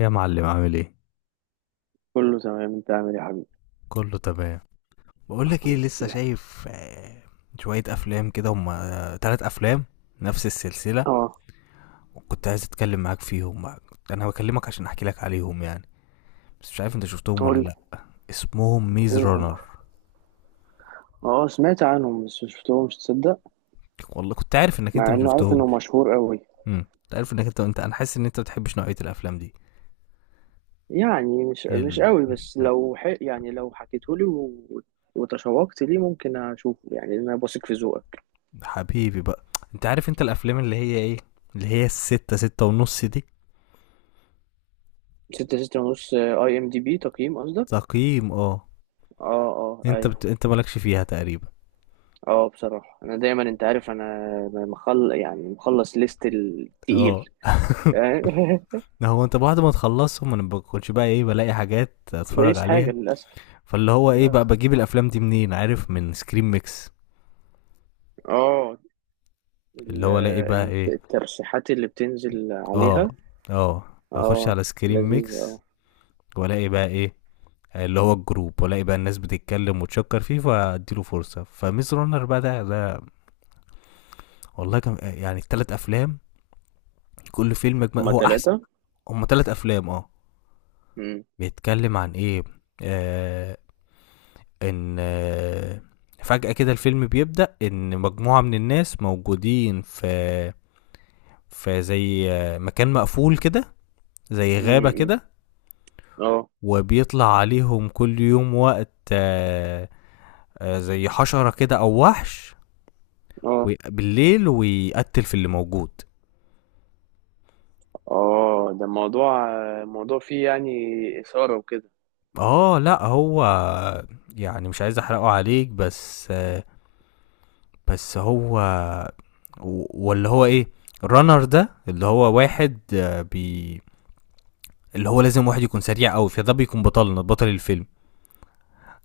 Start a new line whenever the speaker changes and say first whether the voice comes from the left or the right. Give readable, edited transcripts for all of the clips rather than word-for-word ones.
left: يا معلم، عامل ايه؟
right: كله تمام، انت عامل ايه يا حبيبي؟
left: كله تمام. بقولك ايه،
right: الحمد
left: لسه
right: لله.
left: شايف شوية افلام كده، هما تلات افلام، نفس السلسلة،
right: اه.
left: وكنت عايز اتكلم معاك فيهم بقى. انا بكلمك عشان احكي لك عليهم يعني، بس مش عارف انت شفتهم ولا
right: قول لي.
left: لا. اسمهم ميز
right: ايه هم؟
left: رانر.
right: اه، سمعت عنهم بس مشفتهمش، تصدق؟
left: والله كنت عارف انك انت
right: مع
left: ما
right: انه عارف انه
left: شفتهمش.
right: مشهور قوي.
left: كنت عارف انك انت انت انا حاسس ان انت ما بتحبش نوعية الافلام دي.
right: يعني مش
left: ال...
right: قوي، بس لو يعني لو حكيتهولي و... وتشوقت ليه، ممكن اشوفه يعني، لأن انا بثق في ذوقك.
left: حبيبي بقى، انت عارف، انت الافلام اللي هي ايه، اللي هي الستة، ستة ونص دي.
right: ستة 6.5 IMDB تقييم قصدك؟
left: تقييم اه.
right: اه، اه، ايوه.
left: انت مالكش فيها تقريبا.
right: اه، بصراحة انا دايما انت عارف انا. مخلص ليست التقيل.
left: اه هو انت بعد ما تخلصهم انا بكونش بقى ايه بلاقي حاجات اتفرج
right: تلاقيش حاجة،
left: عليها،
right: للأسف.
left: فاللي هو ايه بقى
right: للأسف.
left: بجيب الافلام دي منين؟ عارف، من سكرين ميكس.
right: اه.
left: اللي
right: ال-
left: هو الاقي بقى ايه.
right: الترشيحات اللي بتنزل
left: اه
right: عليها.
left: اه، اخش
right: اه.
left: على سكرين
right: لذيذة، اه.
left: ميكس والاقي بقى ايه، اللي هو الجروب، والاقي بقى الناس بتتكلم وتشكر فيه، فاديله فرصة. فميز رونر بقى، ده والله كان يعني التلات افلام، كل فيلم
right: هما
left: هو احسن.
right: تلاتة.
left: هما تلات افلام اه.
right: مم.
left: بيتكلم عن ايه؟ آه، ان فجأة كده الفيلم بيبدأ، ان مجموعة من الناس موجودين في زي مكان مقفول كده، زي غابة
right: مم.
left: كده،
right: اه،
left: وبيطلع عليهم كل يوم وقت زي حشرة كده او وحش،
right: اه،
left: بالليل، ويقتل في اللي موجود.
right: اه، ده موضوع فيه يعني إثارة وكده.
left: اه لا، هو يعني مش عايز احرقه عليك بس بس هو ولا هو ايه، رانر ده اللي هو واحد، آه، بي اللي هو لازم واحد يكون سريع قوي، فده بيكون بطلنا، بطل الفيلم،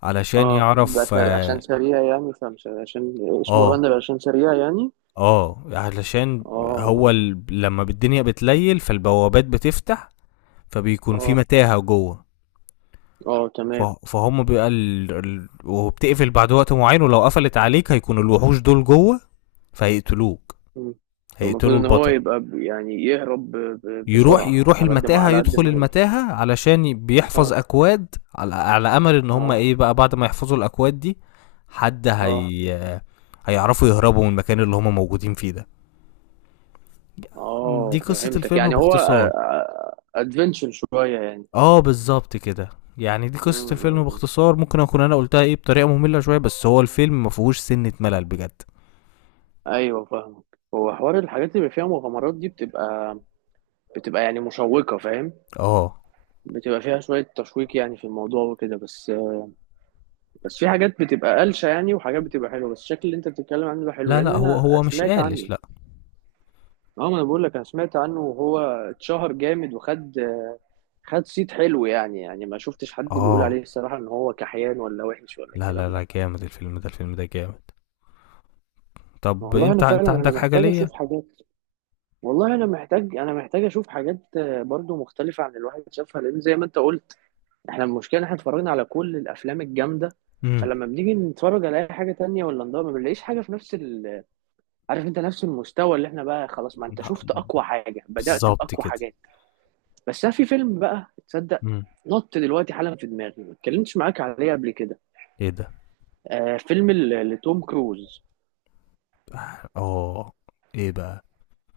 left: علشان
right: اه،
left: يعرف
right: بس
left: اه.
right: عشان سريع يعني، فمش عشان اسمه
left: اه,
right: رنر، عشان سريع يعني.
left: علشان
right: اه،
left: هو
right: اه.
left: لما الدنيا بتليل فالبوابات بتفتح، فبيكون في
right: اه،
left: متاهة جوه.
right: اه، تمام.
left: فهم بيبقى وبتقفل بعد وقت معين، ولو قفلت عليك هيكون الوحوش دول جوه، فهيقتلوك.
right: مم. المفروض
left: هيقتلوا
right: ان هو
left: البطل.
right: يبقى يعني يهرب
left: يروح
right: بسرعة،
left: يروح
right: على قد ما
left: المتاهة،
right: على قد
left: يدخل
right: ما يقدر.
left: المتاهة علشان بيحفظ
right: اه،
left: أكواد، على أمل إن هم
right: اه،
left: إيه بقى بعد ما يحفظوا الأكواد دي، حد
right: اه،
left: هي هيعرفوا يهربوا من المكان اللي هما موجودين فيه ده. دي
right: اه،
left: قصة
right: فهمتك
left: الفيلم
right: يعني، هو
left: باختصار.
right: ادفنتشر شويه يعني.
left: اه بالظبط كده. يعني دي
right: م-
left: قصة
right: م-
left: الفيلم
right: م.
left: باختصار، ممكن اكون انا قلتها ايه بطريقة مملة شوية، بس هو الفيلم ما فيهوش سنة ملل بجد.
right: ايوه، فاهمك. هو حوار الحاجات اللي بيبقى فيها مغامرات دي بتبقى يعني مشوقه، فاهم؟
left: اه
right: بتبقى فيها شويه تشويق يعني في الموضوع وكده، بس. بس في حاجات بتبقى قلشه يعني، وحاجات بتبقى حلوه، بس الشكل اللي انت بتتكلم عنه ده حلو،
left: لا
right: لان
left: لا، هو
right: انا
left: هو مش
right: سمعت عنه.
left: قالش لا.
right: اه، ما انا بقول لك انا سمعت عنه، وهو اتشهر جامد، وخد. خد صيت حلو يعني ما شفتش حد بيقول
left: اه
right: عليه الصراحه ان هو كحيان، ولا وحش، ولا
left: لا لا
right: الكلام ده.
left: لا، جامد الفيلم ده، الفيلم ده جامد. طب
right: والله
left: انت
right: انا
left: انت
right: فعلا، انا
left: عندك حاجة
right: محتاج
left: ليا؟
right: اشوف حاجات. والله انا محتاج اشوف حاجات، برضو مختلفه عن اللي الواحد شافها، لان زي ما انت قلت. احنا المشكله إن احنا اتفرجنا على كل الافلام الجامده.
left: امم
right: فلما بنيجي نتفرج على اي حاجه تانية ولا نضرب، ما بنلاقيش حاجه عارف انت نفس المستوى اللي احنا بقى خلاص، ما انت شفت اقوى حاجه، بدات
left: بالظبط
right: باقوى
left: كده.
right: حاجات. بس أنا في فيلم بقى، تصدق؟
left: امم
right: نط دلوقتي حالا في دماغي، ما اتكلمتش معاك عليه قبل كده.
left: ايه ده؟
right: فيلم ل- لتوم كروز.
left: اه ايه بقى؟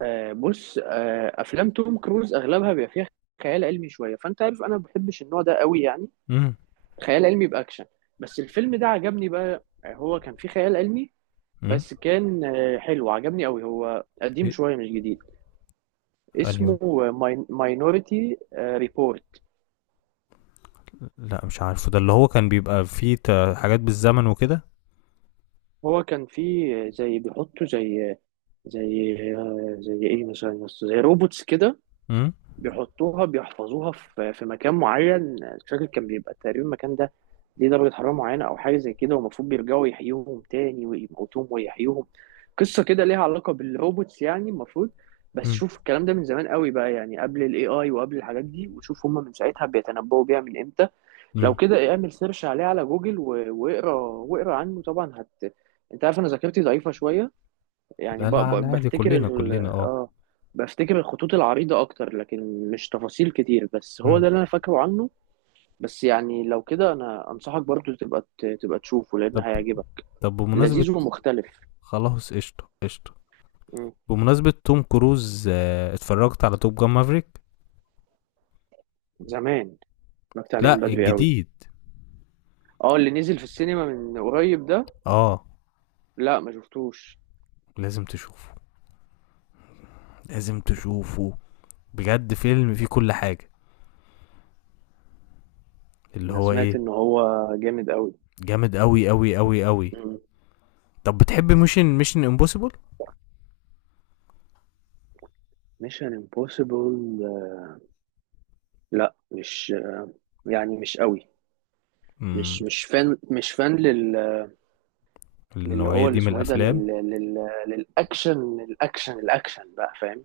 right: بص، افلام توم كروز اغلبها بيبقى فيها خيال علمي شويه، فانت عارف انا ما بحبش النوع ده قوي يعني.
left: امم
right: خيال علمي باكشن. بس الفيلم ده عجبني بقى، هو كان فيه خيال علمي.
left: امم
right: بس كان حلو، عجبني قوي، هو قديم
left: إيه؟
right: شويه، مش جديد.
left: انهي؟
right: اسمه ماينوريتي ريبورت.
left: لأ مش عارفه، ده اللي هو كان بيبقى فيه حاجات بالزمن وكده؟
right: هو كان فيه زي بيحطوا زي، زي ايه مثلا يا اسطى؟ زي روبوتس كده.
left: إمم،
right: بيحطوها بيحفظوها في مكان معين، مش فاكر كان بيبقى تقريبا المكان ده ليه درجة حرارة معينة، أو حاجة زي كده، والمفروض بيرجعوا يحيوهم تاني ويموتوهم ويحيوهم. قصة كده ليها علاقة بالروبوتس يعني المفروض. بس
left: إمم،
right: شوف الكلام ده من زمان قوي بقى يعني، قبل الاي اي وقبل الحاجات دي، وشوف هما من ساعتها بيتنبؤوا بيها من امتى. لو
left: إمم،
right: كده اعمل سيرش عليه على جوجل و- واقرا عنه طبعا، هت. انت عارف انا ذاكرتي ضعيفة شوية. يعني
left: لا، لا، على عادي،
right: بفتكر
left: كلّنا، كلّنا
right: اه، بفتكر الخطوط العريضة أكتر، لكن مش تفاصيل كتير، بس هو
left: إمم،
right: ده اللي أنا فاكره عنه. بس يعني لو كده، أنا أنصحك برضو تبقى تبقى تشوفه، لأن
left: طب
right: هيعجبك.
left: طب بمناسبة،
right: لذيذ ومختلف.
left: خلاص قشطة، قشطة،
right: مم.
left: بمناسبة توم كروز اتفرّجت على Top Gun Maverick؟
right: زمان. اتفرجت عليه من
left: لأ
right: بدري قوي.
left: الجديد،
right: اه، اللي نزل في السينما من قريب ده.
left: آه،
right: لا، ما شفتوش.
left: لازم تشوفه، لازم تشوفه، بجد فيلم فيه كل حاجة، اللي
right: أنا
left: هو
right: سمعت
left: إيه،
right: إن هو جامد قوي.
left: جامد أوي، أوي، أوي، أوي. طب بتحب Mission Impossible؟
right: ميشن امبوسيبل. لا، مش، يعني مش قوي.
left: إمم،
right: مش فان، مش فان. اللي
left: النوعية
right: هو اللي
left: دي من
right: اسمه ايه ده،
left: الأفلام؟
right: للاكشن، الاكشن بقى، فاهم؟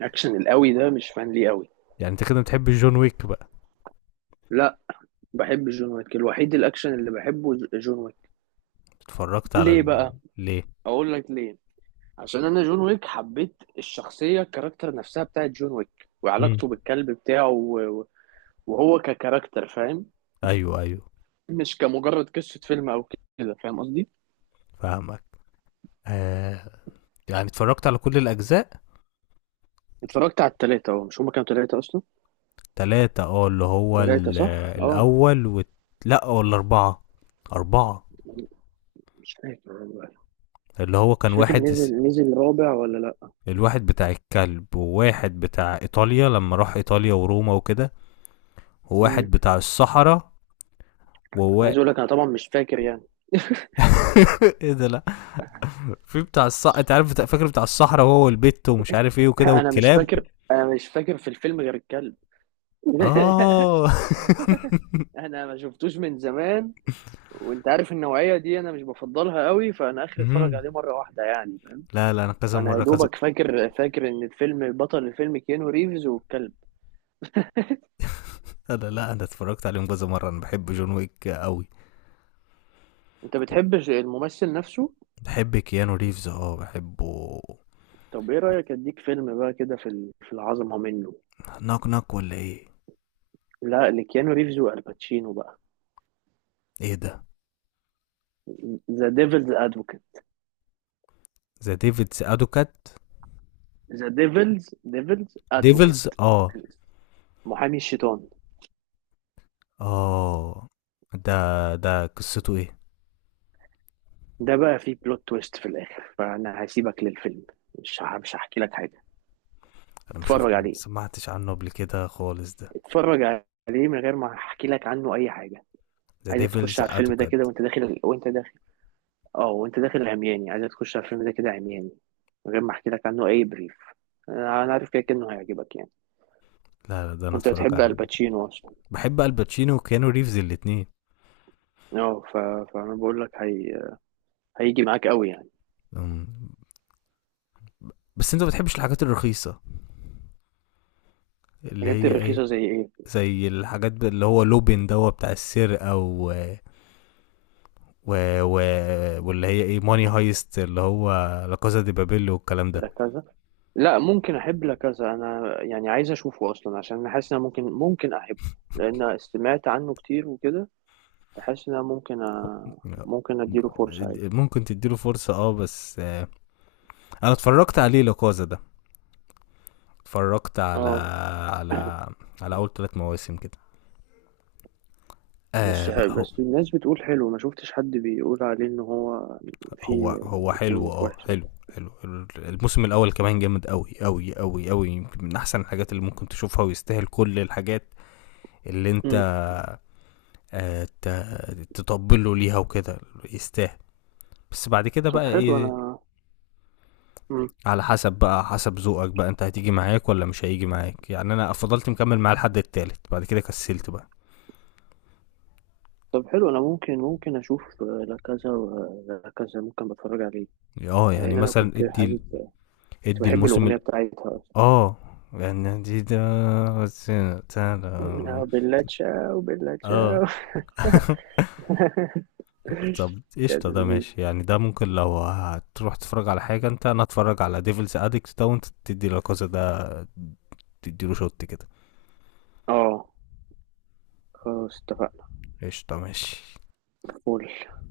right: الاكشن القوي ده مش فان ليه قوي.
left: يعني أنت كده ما بتحبش John Wick بقى.
right: لا، بحب جون ويك، الوحيد الاكشن اللي بحبه جون ويك.
left: اتفرجت على
right: ليه بقى؟
left: ليه؟
right: اقول لك ليه. عشان انا جون ويك حبيت الشخصيه، الكاركتر نفسها بتاعت جون ويك،
left: امم
right: وعلاقته بالكلب بتاعه، وهو ككاركتر، فاهم.
left: ايوه ايوه،
right: مش كمجرد قصه فيلم او كده، فاهم قصدي.
left: فاهمك. آه يعني اتفرجت على كل الاجزاء.
right: اتفرجت على التلاتة، اهو مش هما كانوا تلاتة اصلا.
left: تلاتة اه، اللي هو
right: تلاتة، صح، اه.
left: الاول لا ولا اربعة. اربعة.
right: مش فاكر والله.
left: اللي هو كان
right: مش فاكر،
left: واحد،
right: نزل رابع ولا لا.
left: الواحد بتاع الكلب، وواحد بتاع ايطاليا لما راح ايطاليا وروما وكده، وواحد
right: امم.
left: بتاع الصحراء. ووا
right: عايز اقول لك انا طبعا مش فاكر يعني.
left: ايه ده لا. في بتاع الصحراء انت عارف فاكر بتاع الصحراء، وهو والبت، ومش عارف ايه وكده،
right: انا مش
left: والكلاب.
right: فاكر، انا مش فاكر في الفيلم غير الكلب.
left: اه
right: انا ما شفتوش من زمان. وانت عارف النوعيه دي انا مش بفضلها قوي، فانا اخر اتفرج
left: مم.
right: عليه مره واحده يعني.
left: لا لا، انا كذا
right: فانا يا
left: مره كذا.
right: دوبك فاكر، فاكر ان الفيلم بطل الفيلم كيانو ريفز والكلب.
left: انا لا انا اتفرجت عليهم كذا مره، انا بحب جون ويك قوي.
right: انت بتحب الممثل نفسه.
left: بحب كيانو ريفز، اه بحبه.
right: طب ايه رايك اديك فيلم بقى كده، في في العظمه منه.
left: ناك ناك ولا ايه؟
right: لا، لكيانو ريفز والباتشينو بقى.
left: ايه ده؟
right: ذا ديفلز ادفوكيت.
left: ذا ديفيدز ادوكات.
right: ذا ديفلز
left: ديفلز
right: ادفوكيت.
left: اه.
right: محامي الشيطان.
left: اه ده ده قصته ايه؟
right: ده بقى فيه بلوت تويست في الاخر، فانا هسيبك للفيلم. مش هحكي لك حاجه.
left: انا مش
right: اتفرج
left: شفت- ما
right: عليه.
left: سمعتش عنه قبل كده خالص ده.
right: اتفرج عليه من غير ما احكي لك عنه اي حاجه.
left: ذا
right: عايزك تخش
left: ديفلز
right: على الفيلم ده كده،
left: ادوكات.
right: وانت داخل، وانت داخل. اه، وانت داخل عمياني، عايزك تخش على الفيلم ده كده عمياني. من غير ما احكي لك عنه اي بريف. أنا عارف كده كده انه هيعجبك يعني.
left: لا لا، ده انا
right: وانت
left: اتفرج
right: بتحب
left: عليه.
right: الباتشينو اصلا.
left: بحب الباتشينو وكيانو ريفز الاتنين.
right: اه، فانا بقول لك، هيجي معاك قوي يعني.
left: أمم. بس انت ما بتحبش الحاجات الرخيصه، اللي
right: الحاجات
left: هي ايه،
right: الرخيصه زي ايه؟
left: زي الحاجات اللي هو لوبين دوا بتاع السرقة و... و... واللي هي ايه ماني هايست، اللي هو لا كازا دي بابيل والكلام ده.
right: لا، كذا. لا، ممكن احب لكذا انا يعني، عايز اشوفه اصلا، عشان انا حاسس ان أنا ممكن احبه. لان سمعت عنه كتير وكده. فحاسس ان انا ممكن ممكن اديله فرصة عادي.
left: ممكن تديله فرصة اه، بس انا اتفرجت عليه لا كازا ده. اتفرجت
right: اه.
left: على على اول ثلاث مواسم كده. آه
right: بس
left: بقى، هو
right: بس الناس بتقول حلو، ما شفتش حد بيقول عليه ان هو
left: هو
right: في
left: هو حلو،
right: في
left: اه
right: وحش أو
left: حلو
right: حاجة.
left: حلو. الموسم الاول كمان جامد، قوي قوي قوي قوي، يمكن من احسن الحاجات اللي ممكن تشوفها، ويستاهل كل الحاجات اللي انت
right: مم.
left: تطبله ليها وكده. يستاهل. بس بعد كده
right: طب
left: بقى
right: حلو
left: ايه،
right: انا. مم.
left: على حسب بقى، حسب ذوقك بقى، انت هتيجي معاك ولا مش هيجي معاك. يعني انا فضلت مكمل معاه لحد التالت، بعد كده كسلت بقى.
right: طب حلو انا ممكن اشوف لكذا ولكذا، ممكن بتفرج عليه.
left: اه يعني
right: لان انا
left: مثلا
right: كنت
left: ادي
right: حابب. كنت
left: ادي
right: بحب
left: الموسم
right: الاغنيه بتاعتها أصلاً.
left: اه، يعني ده سنة- سنة-
right: بلا تشاو بلا
left: اه
right: تشاو.
left: طب
right: يا
left: قشطة، ده
right: لذيذ.
left: ماشي يعني، ده ممكن لو هتروح تتفرج على حاجة انت، انا اتفرج على ديفلز اديكت ده، وانت تدي لاكازا ده، تديله شوت كده.
right: اه. خلاص، اتفقنا.
left: قشطة ماشي.
right: فول.